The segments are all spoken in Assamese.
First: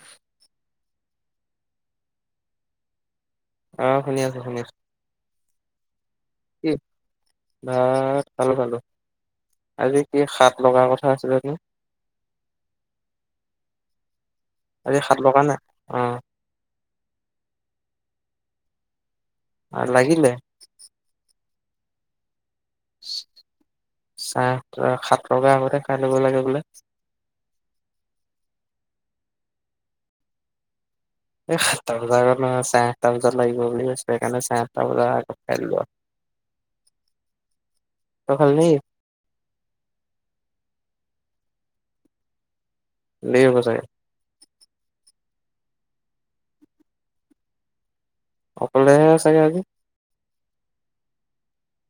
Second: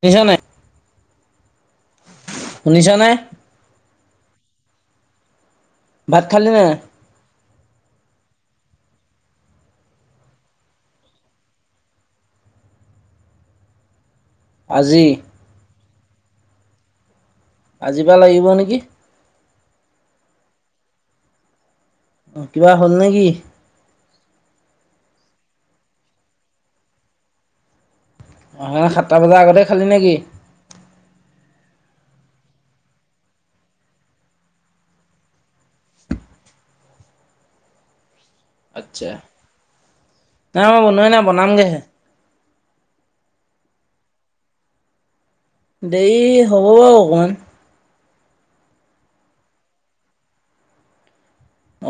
শুনিছা নাই? শুনিছা নে? অ' শুনি আছো শুনি আছো। ভাত খালি নে কি নাই? ভাত খালো খালো। আজি কি সাত লগাৰ কথা আছিলে [unintelligible] আজি সাত লগা নাই? অ'। আজি পা লাগিব নেকি? আ লাগিলে। [unintelligible] নেকি চাৰে সাতটা সাত লগাৰ আগতে খাই লব লাগে বোলে‌? হয় সাতটা বজাৰ আগতে খালি নেকি? এই সাতটা বজাৰ আগত নহয় চাৰে আঠটা বজাত লাগিব বুলি কৈছো সেইকাৰণে চাৰে আঠটা বজাৰ আগত খাই‌ দিলো‌ আৰু। তই খালি নেকি আচ্ছা। নাই মই বনোৱাই নাই বনামগেহে। দেৰি হব চাগে? দেৰি হ'ব বাৰু অকমান। অকলেহে চাগে আজি?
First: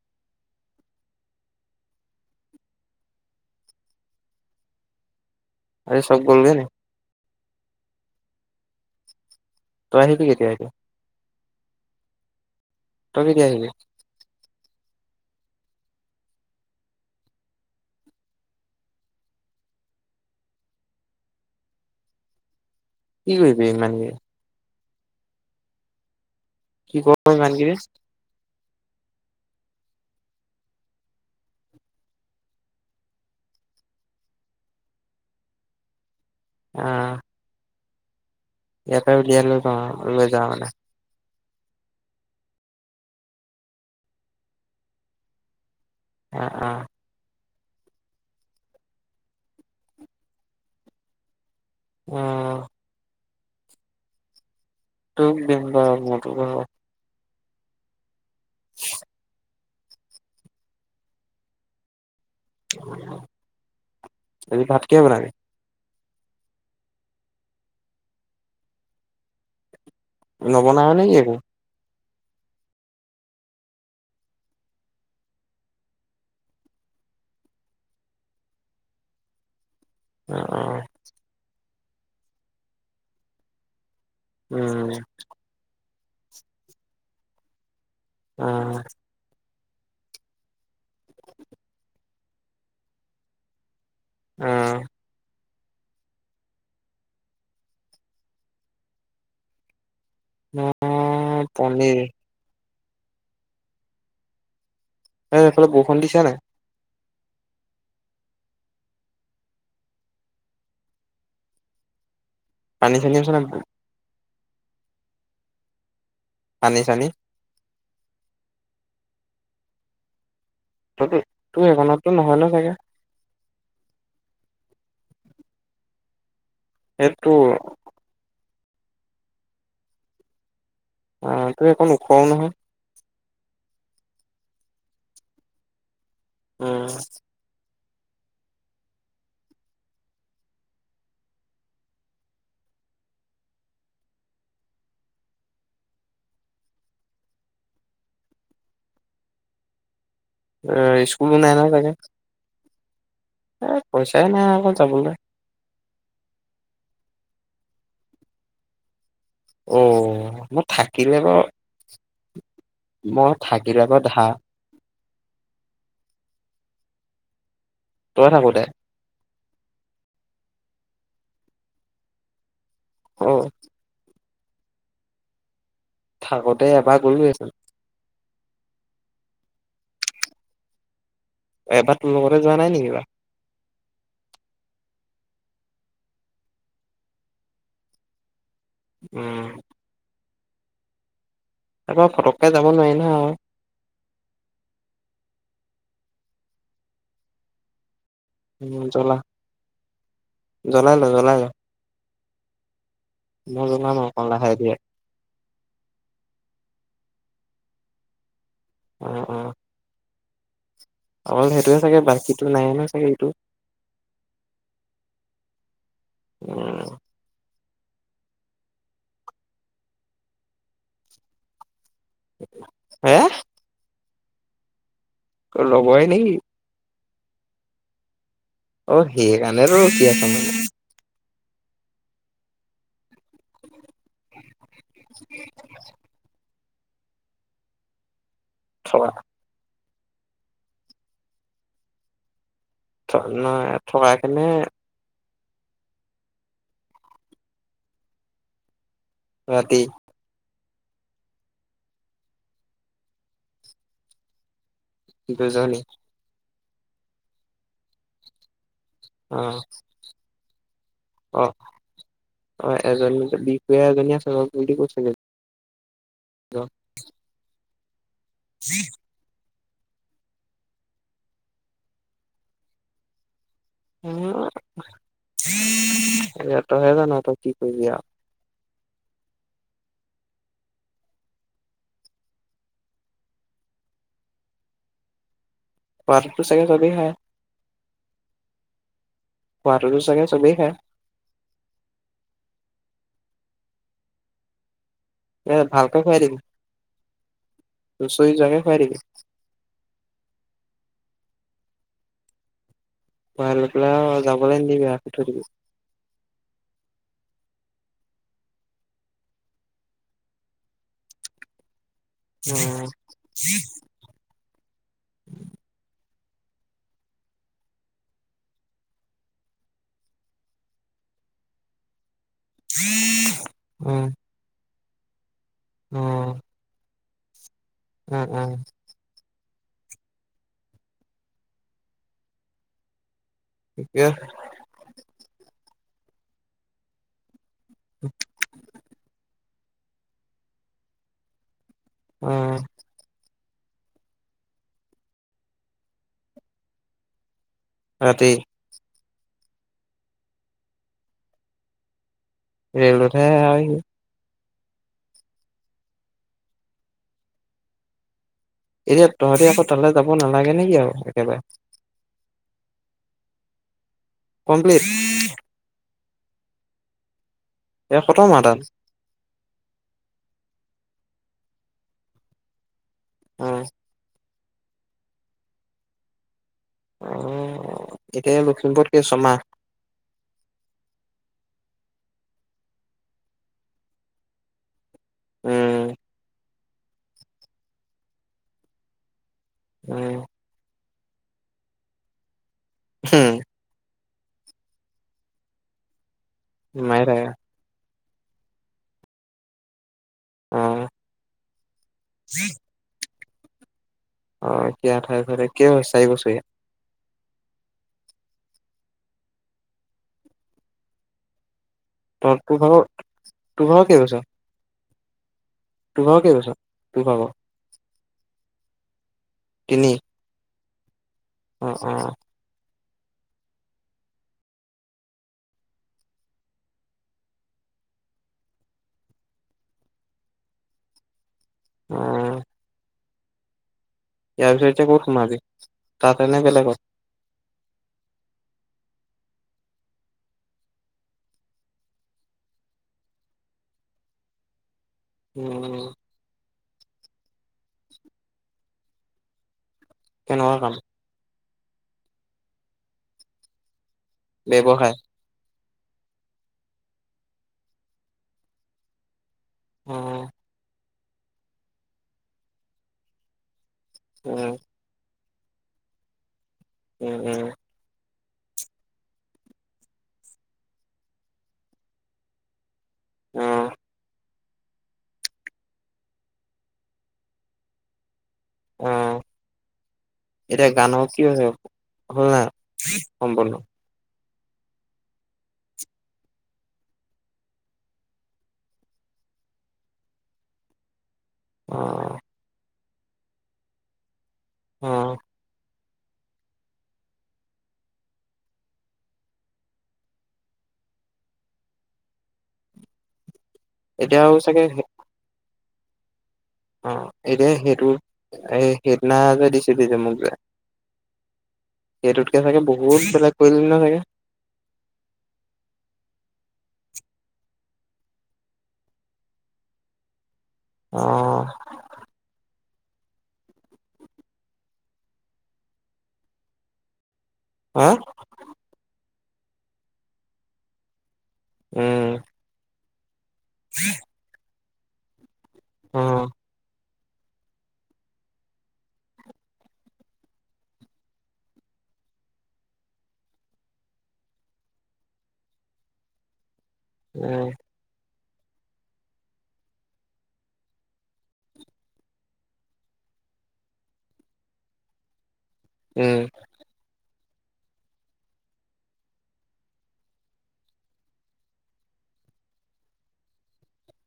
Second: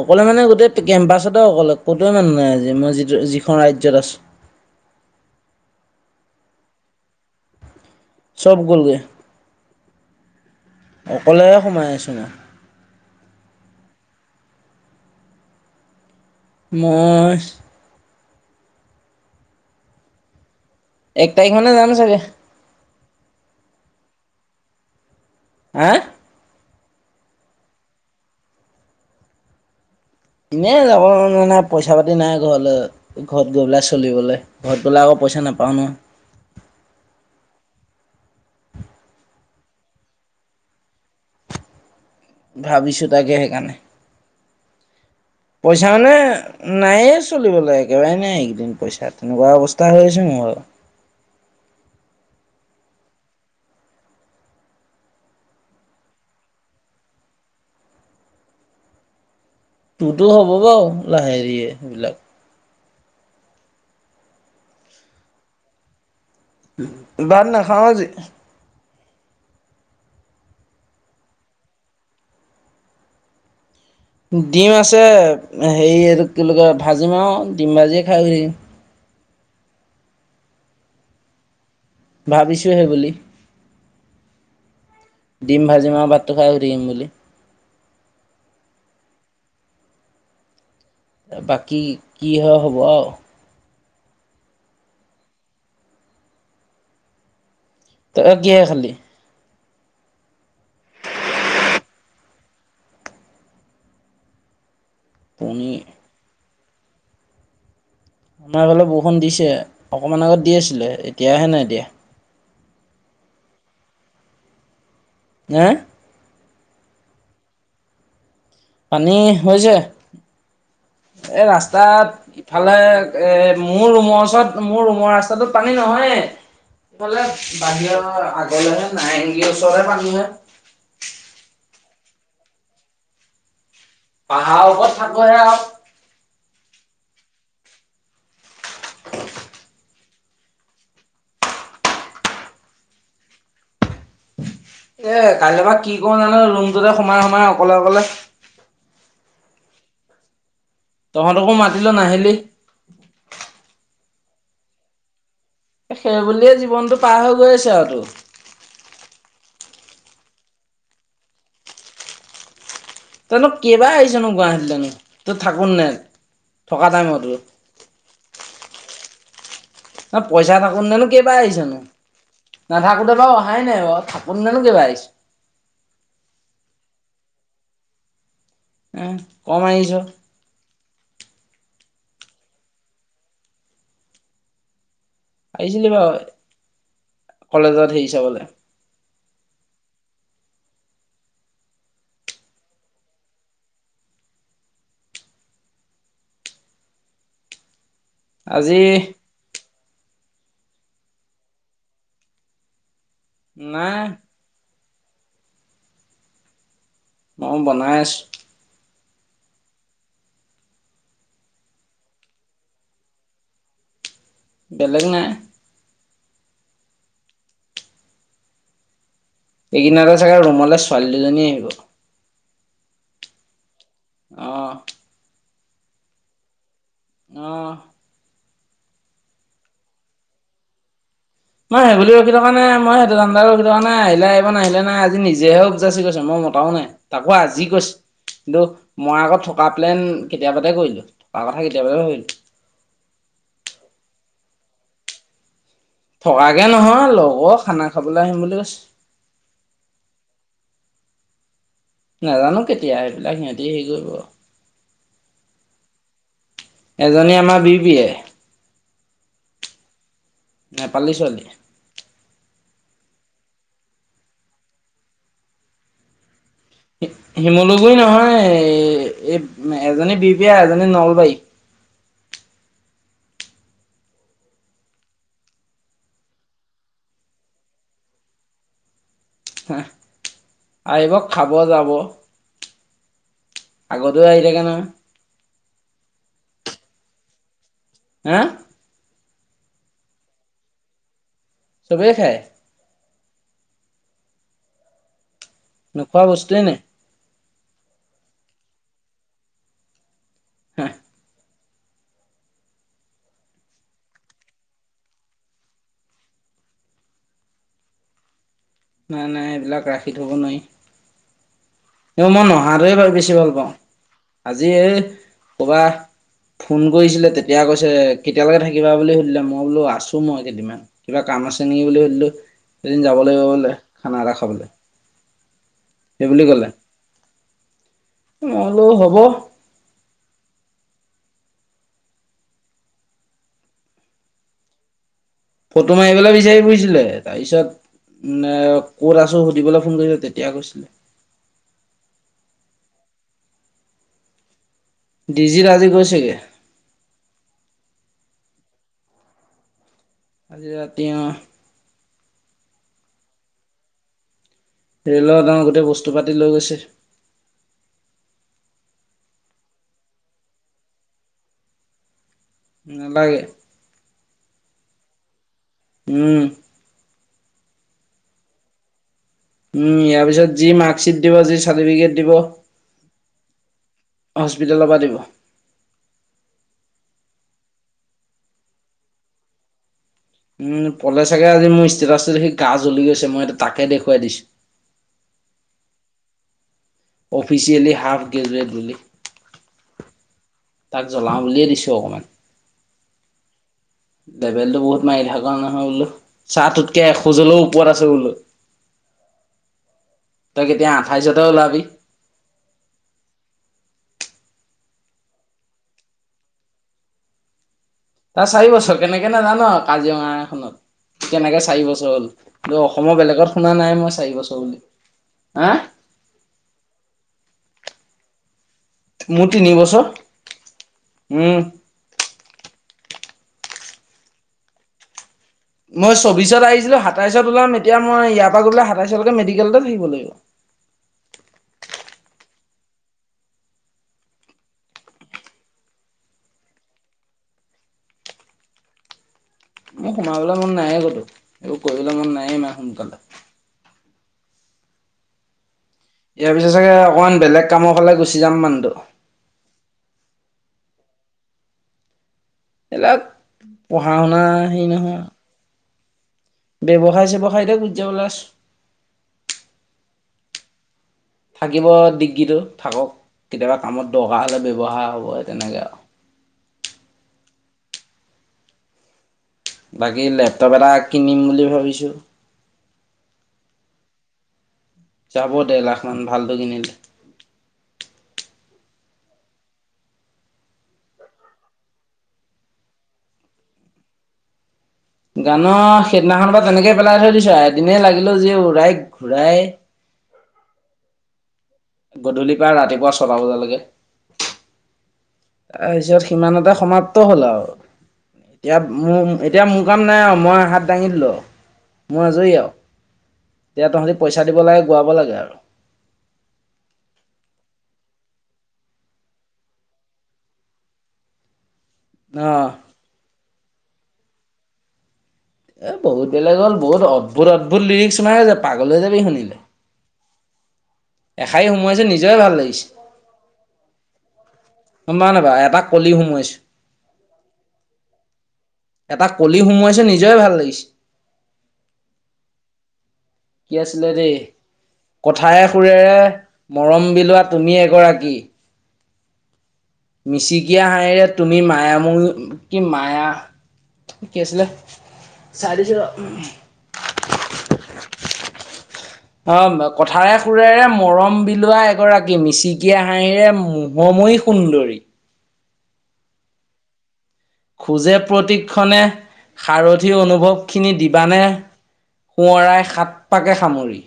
অকলে মানে গোটেই কেম্পাছতে অকলে ক'তোৱে মানুহ নাই আজি মই যিটো যিখন ৰাজ্যত আছো। আৰে চব গলগে নি? চব গলগে। তই আহিবি কেতিয়া এতিয়া? অকলে সোমাই আছো ন। তই কেতিয়া আহিবি? মই এক তাৰিখ মানে যাম চাগে। কি কৰিবি ইমান কে হা কি কৰ ইমান কে এনেই যাব যোৱা নাই পইচা পাতি নাই ঘৰলৈ ঘৰত গৈ পেলাই চলিবলৈ ঘৰত গ'লে আকৌ পইচা নাপাওঁ ন আহ ইয়াতে উলিয়াই লৈ যাওঁ আও লৈ যাওঁ মানে। ভাবিছো তাকে সেইকাৰণে পইচা মানে অ', অ', নাইয়ে চো- চলিবলৈ একেবাৰে নাই এইকেইদিন পইচা তেনেকুৱা অৱস্থা হৈ আছে মো ভাগৰ। অ তোক দিন ব মত [unintelligible] [inaudible] তোৰতো হ'ব বাৰু লাহে দিয়ে সেইবিলাক আজি ভাতকিহে বনাবি? বাত নাখাওঁ আজি। নবনাঅ নেকি একো ডিম আছে হেৰি এটো কি বোলি কয় ভাজিম আৰু ডিম ভাজিয়ে খাই দিম। অ অ ভাবিছোঁহে বুলি উম ভাত তো খাই শুই থাকিম বুলি। আহ বাকী কি হয় হ'ব আৰু আহ তই কিহে খালি ম--ই পনীৰ এ এইফালে পনীৰ বৰষুণ দিছে নাই আমাৰ ফালে বৰষুণ দিছে অকমান আগত দি আছিলে এতিয়াহে নাই দিয়া। পানী চানী আছে নাই ব হে এ পানী চানি পানী হৈছে তইতো এ তোৰ সেইকণততো নহয় ৰাস্তাত ন চাগে? ইফালে এ মোৰ ৰুমৰ ওচৰত মোৰ ৰুমৰ ৰাস্তাটোত পানী নহয়ে এই ফালে তোৰ বাহিৰৰ আগ এ নাই নিকি ওচৰে পানীহে অ তো একো নোখোৱাও নহয় পাহাৰৰ ওপৰত থাকহে আও উ [unintelligible] এ কাইলৈ পৰা কি কৰো জানো ৰুমটোতে সোমাই সোমাই অকলে অকলে এ স্কুলো নাই তহঁতকো নহয় মাতিলো চাগে? নাহিলি এ পইচাই নাই আকৌ যাবলৈ সেই বুলিয়ে জীৱনটো পাৰ হৈ গৈ আছে আৰু তো অ মই থাকিলে বাৰু মই তইনো থাকিলে কেইবা বাৰু আহিছে নো ধাৰ, গুৱাহাটী জানো তই থাকোন নোই থকা টাইমতো তই থাকো দে ন পইচা নাকোন ননো কেইবাই আহিছো নো নাথাকোতে বাৰ অ', অহাই নাই বাৰু কোন দিনা কেবা আহিছে থাকোতে এবাৰ গলোৱে চোন কম আহিছ এবাৰ তোৰ লগতে যোৱা নাই নেকি বাৰু আহিছিলি বাৰু কলেজত হেৰি চাবলে উম তাৰ পৰা পটককে যাব নোৱাৰি ন উম আজি জলা জ্বলাই ল জ্বলাই ল মই নাই জ্বলাম লাহে কৰে মই বনাই আছোঁ উম উম অকল সেইটো চাগে বাকীটোমড়মভ্ৰ মণ্ড নাইনো চাগে এইটো বেলেগ নাইযঢ়ঢ়। উম একিনতে চাগে ৰুমলে ছোৱালী দুজনী আহিব হে আহ অ লগৰ হয় নেকি আহ অ সেই কাৰণে ৰ কি আছ মানে মই সেইবুলি ৰখি থকা নাই মই সেইটো দানদা ৰখি থকাৰ নাই আহিলে নাহিলে নাই আজিজেব যাচি গছে মই মাও নাই তাকো আজি কৈছে কিন্তু মই আকৌ থকাৰ প্লেন কেতিয়াবাতে কৰিলো থকা কথা কেতিয়াবাতে ভাবিলো নহয় থকাই কেনে থকাকে নহয় লগৰ খানা খাবলৈ আহিম বুলি কৈছে ৰাতি নাজানো কেতিয়া সেইবিলাক সিহঁতি হেৰি কৰিব দুজনি এজনী আমাৰ বি বিয় আহচ মই অ ছোৱালী। অ এজনী [unintelligible] শিমলু গৰি নহয় ন এই উ এজনী বিপিয়া এজনী নলবাৰী উ এতিয়া তহে জান তই কি কৰিবি আও হেহ আহিব খাব যাব আগতে আহি থাকে নহয় পাৰটো চাগে চবেই খায় হেএ খোৱাটো কি চাগে চবেই খাই চবেই খাই এ ভালকে খুৱাই নোখোৱা দিম বস্তুৱে নাই চুচৰি যোৱাকে খোৱাই দিবি হা [unintelligible] যাবলৈ নিদিবি ৰাখি থৈ দিবি নাই নাই এইবিলাক ৰাখি থ'ব নোৱাৰি মই নহা টোৱে ভা বেছি ভাল পাওঁ আজি এই ক'বাত ফোন কৰিছিলে তেতিয়া কৈছে কেতিয়ালৈকে থাকিবা বুলি সুধিলে মই বোলো আছো মই কেইদিনমান কিবা কাম আছে নেকি বুলি সুধিলো এদিন যাব লাগিব বোলে অ খানা এটা খাবলে অ সেই অ বুলি কলে উম, উম, মই বোলো হব থিকে ফটো মাৰি পেলাই বিচাৰি ফুৰিছিলে তাৰপিছত মে ক'ত আছো দিবলৈ ফোন কৰিছিল তেতিয়া কৈছিলে অ ডিজিত আজি গৈছে গে ৰাতি আজি ৰাতি অ ৰেলতহে আহিব ৰেলৰ ডা গোটেই বস্তু পাতি লৈ গৈছে এতিয়া তহঁতি আকৌ তালৈ যাব নালাগে নেকি আৰু একেবাৰে নেলাগে কমপ্লিট উম এয়া খতম আ তাত উম ইয়াৰ পিছত যি মাৰ্কশ্বিট দিব যি চাৰ্টিফিকেট দিব উ হস্পিতেলৰ পৰা দিব অ এতিয়া লখিমপুৰতকে ছমাহ উম পলে চাগে আজি মোৰ ষ্টেটাছটো দে সি গা জ্বলি গৈছে মইটো তাকে দেখুৱাই দিছো। উম অফিচিয়েলি হাফ গ্ৰোজয়েট বুলি। উম তাক জ্বলাাম উলিয় দিছো অকমান হম ৰেবেলটো বহুত মাই থকা নহয় বোলো চা মাৰি তোতকে থাকে এখোজ হলেও ওপৰত আছো বোলো। তই অ', কেতিয়া আঠাইছ হে ওলাবি? অ' এতিয়া আঠাইছ [unintelligible] কেই বছ চাৰি বছৰীয়া। তাৰ চাৰি বছৰ কেনেকে নেজানো আও কাজিৰঙা খনত। কেনেকে চাৰি বছৰ ত হ'ল। তোৰ কিন্তু ভাগৰ অসমৰ বেলেগত তোৰ শুনা ভাগৰ নাই মই কেইবছৰ চাৰি বছৰ বুলি। হা? তোৰ ভাগৰ কেইবছৰ তোৰ ভাগৰ মোৰ তিনি বছৰ। উম। অ' অ'। মই ছব্বিছত আহিছিলো সাতাইছত ওলাম, এতিয়া মই ইয়াৰ পা গৈ পেলাই সাতাইছৰ লৈকে মেডিকেলতে থাকিব লাগিব। অ'। ইয়াৰ পিছত এতিয়া ক'ত সোমাবি? তাতে নে বেলেগত? মোক সোমাবলে মন নাইয়ে কতো, এইবোৰ কৰিবলে মন নায়ে ইমান সোনকালে। উম উ। ইয়াৰ পিছত চাগে অকমান বেলেগ কামৰ ফালে গুচি যাম মানুহটো। কেনেকুৱা কাম? [unintelligible] পঢ়া-শুনাৰ হেৰি ব্যৱসায় নহয় আৰু। ব্যৱসায় চেৱসায়তে গুছি যাবলে আছো। উম, থাকিব ডিগ্ৰীটো থাকক। কেতিয়াবা কামত দৰকাৰ উম, হ'লে ব্যৱহাৰ হ'ব। তেনেকে আও। উম উম। বাকী লেপটপ্ এটা কিনিম বুলি ভাবিছোঁ। উম। যাব ডেৰ লাখ মান ভালটো কিনিলে। উম, এতিয়া গানৰ কি [unintelligible] হ'ল নাই সম্পূৰ্ণ? গানৰ সেইদিনাখনৰ পৰা তেনেকে পেলাই থৈ দিছো আও এদিনেই লাগিলো যি উৰাই ঘূৰাই। অ গধূলিৰ পৰা ৰাতিপুৱা ছটা বজালৈকে। অহ। তাৰপিছত সিমানতে সমাপ্ত হ'ল আও, এতিয়া মো এতিয়া মোৰ কাম নাই আও, মই হাত দাঙি দিলোঁ মই আজৰি আও। এতিয়া তহঁতি এতিয়া আৰু পইচা দিব চাগে লাগে গোৱাব লাগে আৰু। অ' এতিয়া সেইটো এ সেইদিনা যে দিছিলি যে মোক যে সেইটোতকে চাগে অ'। বহুত বেলেগ কৰিলি ন চাগে? এ বহুত বেলেগ হ'ল। বহুত অদ্ভুত অদ্ভুত লিৰিক্স সোমাই আছে পাগল হৈ যাবি শুনিলে। অ এষাৰি সোমোৱাইছো নিজৰে ভাল লাগিছে। গম পাও নেপাও এটা কলি সোমোৱাইছোঁ। হা? এটা কলি সোমোৱাইছো নিজৰে ভাল লাগিছে। উম। কি আছিলে দেই কথায় অ সুৰেৰে মৰম বিলোৱা তুমি এগৰাকী মিচিকীয়া হাঁহৰে তুমি মায় মোৰ কি মায়া কি আছিলে চাই দিছো উম অ কথাৰে সুৰেৰে মৰম বিলোৱা এগৰাকী মিচিকিয়া হাঁহিৰে মহময় সুন্দৰী। উম খোজে প্ৰতি ক্ষণে সাৰথী অনুভৱখিনি দিবানে সোঁৱৰাই সাত পাকে সামৰি।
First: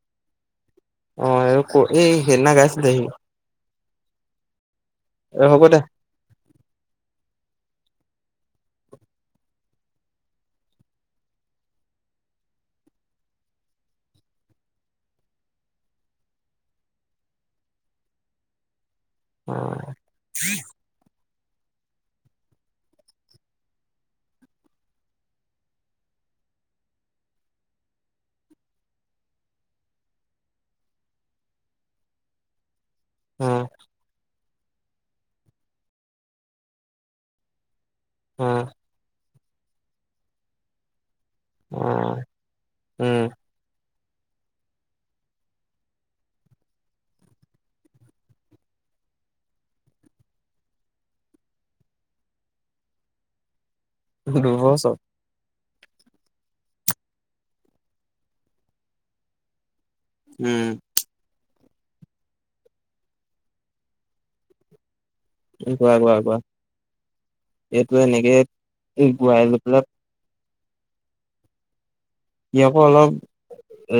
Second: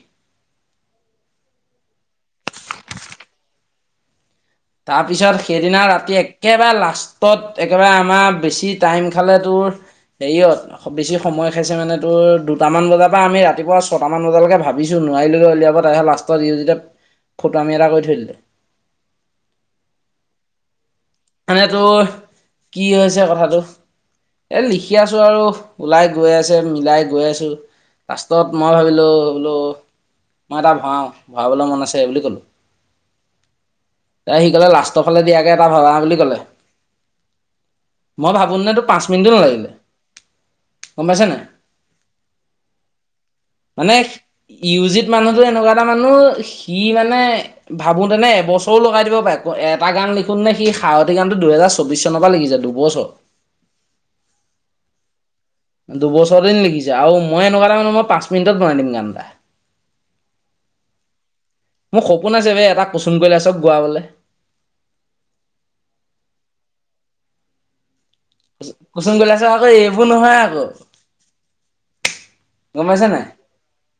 অ আৰু ক এই হেনা গাইছিল সি। তাৰপিছত এ হ'ব দে সেইদিনা ৰাতি এক একেবাৰে লাষ্টত একেবাৰে আমাৰ বেছি টাইম খালে তোৰ হেৰিয়ত বেছি সময় খাইছে মানে তোৰ দুটামান বজাৰ পৰা আমি ৰাতিপুৱা ছটামান বজালৈকে ভাবিছোঁ নোৱাৰিলৈকে উলিয়াব তাৰপাছত লাষ্টত ই যেতিয়া ফটোৱামি এটা কৰি থৈ দিলো। অ এনে তোৰ কি হৈছে কথাটো, এই লিখি আছো আৰু ওলাই গৈ আছে মিলাই গৈ আছো লাষ্টত মই ভাবিলোঁ বোলো মই এটা ভৰাওঁ ভৰাবলৈ মন আছে বুলি ক'লো। উম এ সি' কলে লাষ্টৰ ফে দিয়াকে এটা ভবা বুলি কলে মই অ ভাবো নে তো পাঁচ মিনিটো নালাগে গম পাইছা নাই। অ উম মানে ইউ জিত মানুহটোও এনেকুৱা এটা মানুহ সি মানে ভাবোতেনে এবছৰো লগাই দিব পাৰে এটা গান লিখোন নে সি সাৱতি গানটো দুহেজাৰ চৌবিশ চনৰ পৰা লিখি যায় দুবছৰ। দুবছৰ। দুবছৰ দিন লিখিছে আৰু মই এনেকুৱা এটা মানুহ মই পাঁচ মিনিটত বনাই দিম গান এটা। উম মোৰ সপোন আছে বে এটা কুসুম কৈলাসক গোৱাবলে। গুৱা গোৱা গুৱা কুচুম কৈলাস আকৌ এইবোৰ নহয় আকৌ ইয়াকো গম পাইছা অলপ নাই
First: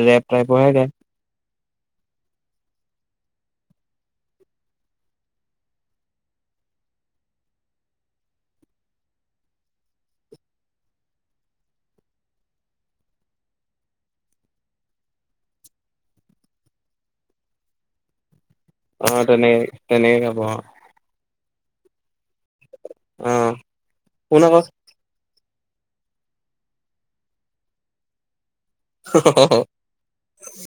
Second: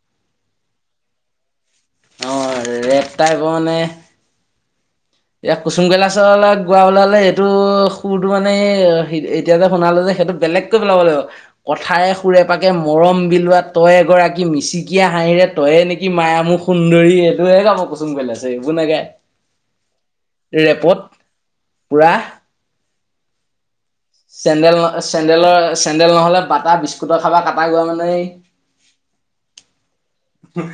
ৰেপ টাইপৰ হে গাই। অ ৰেপ টাইপৰ মানে এতিয়া কুচুম কৈলাচ লগত গোৱাবলে হলে সেইটো সুৰটো মানে এতিয়া যে শুনালে যে সেইটো বেলেগকৈ পেলাব লাগিব কথাৰে সুৰেপাকে মৰম বিলোৱা তই এগৰাকী মিচিকিয়া হাঁহিৰে তইয়ে নেকি মাইয়া মোহ সুন্দৰী সেইটোহে গাব কুচুম কৈলা অ তেনে তেনে গাব অ ৰেপত পুৰা অ শুন চেণ্ডেল ন চেণ্ডেলৰ চেন্দেল নহলে বাতা বিস্কুটৰ খাবা কাঁটা গোৱা মানে সেই অ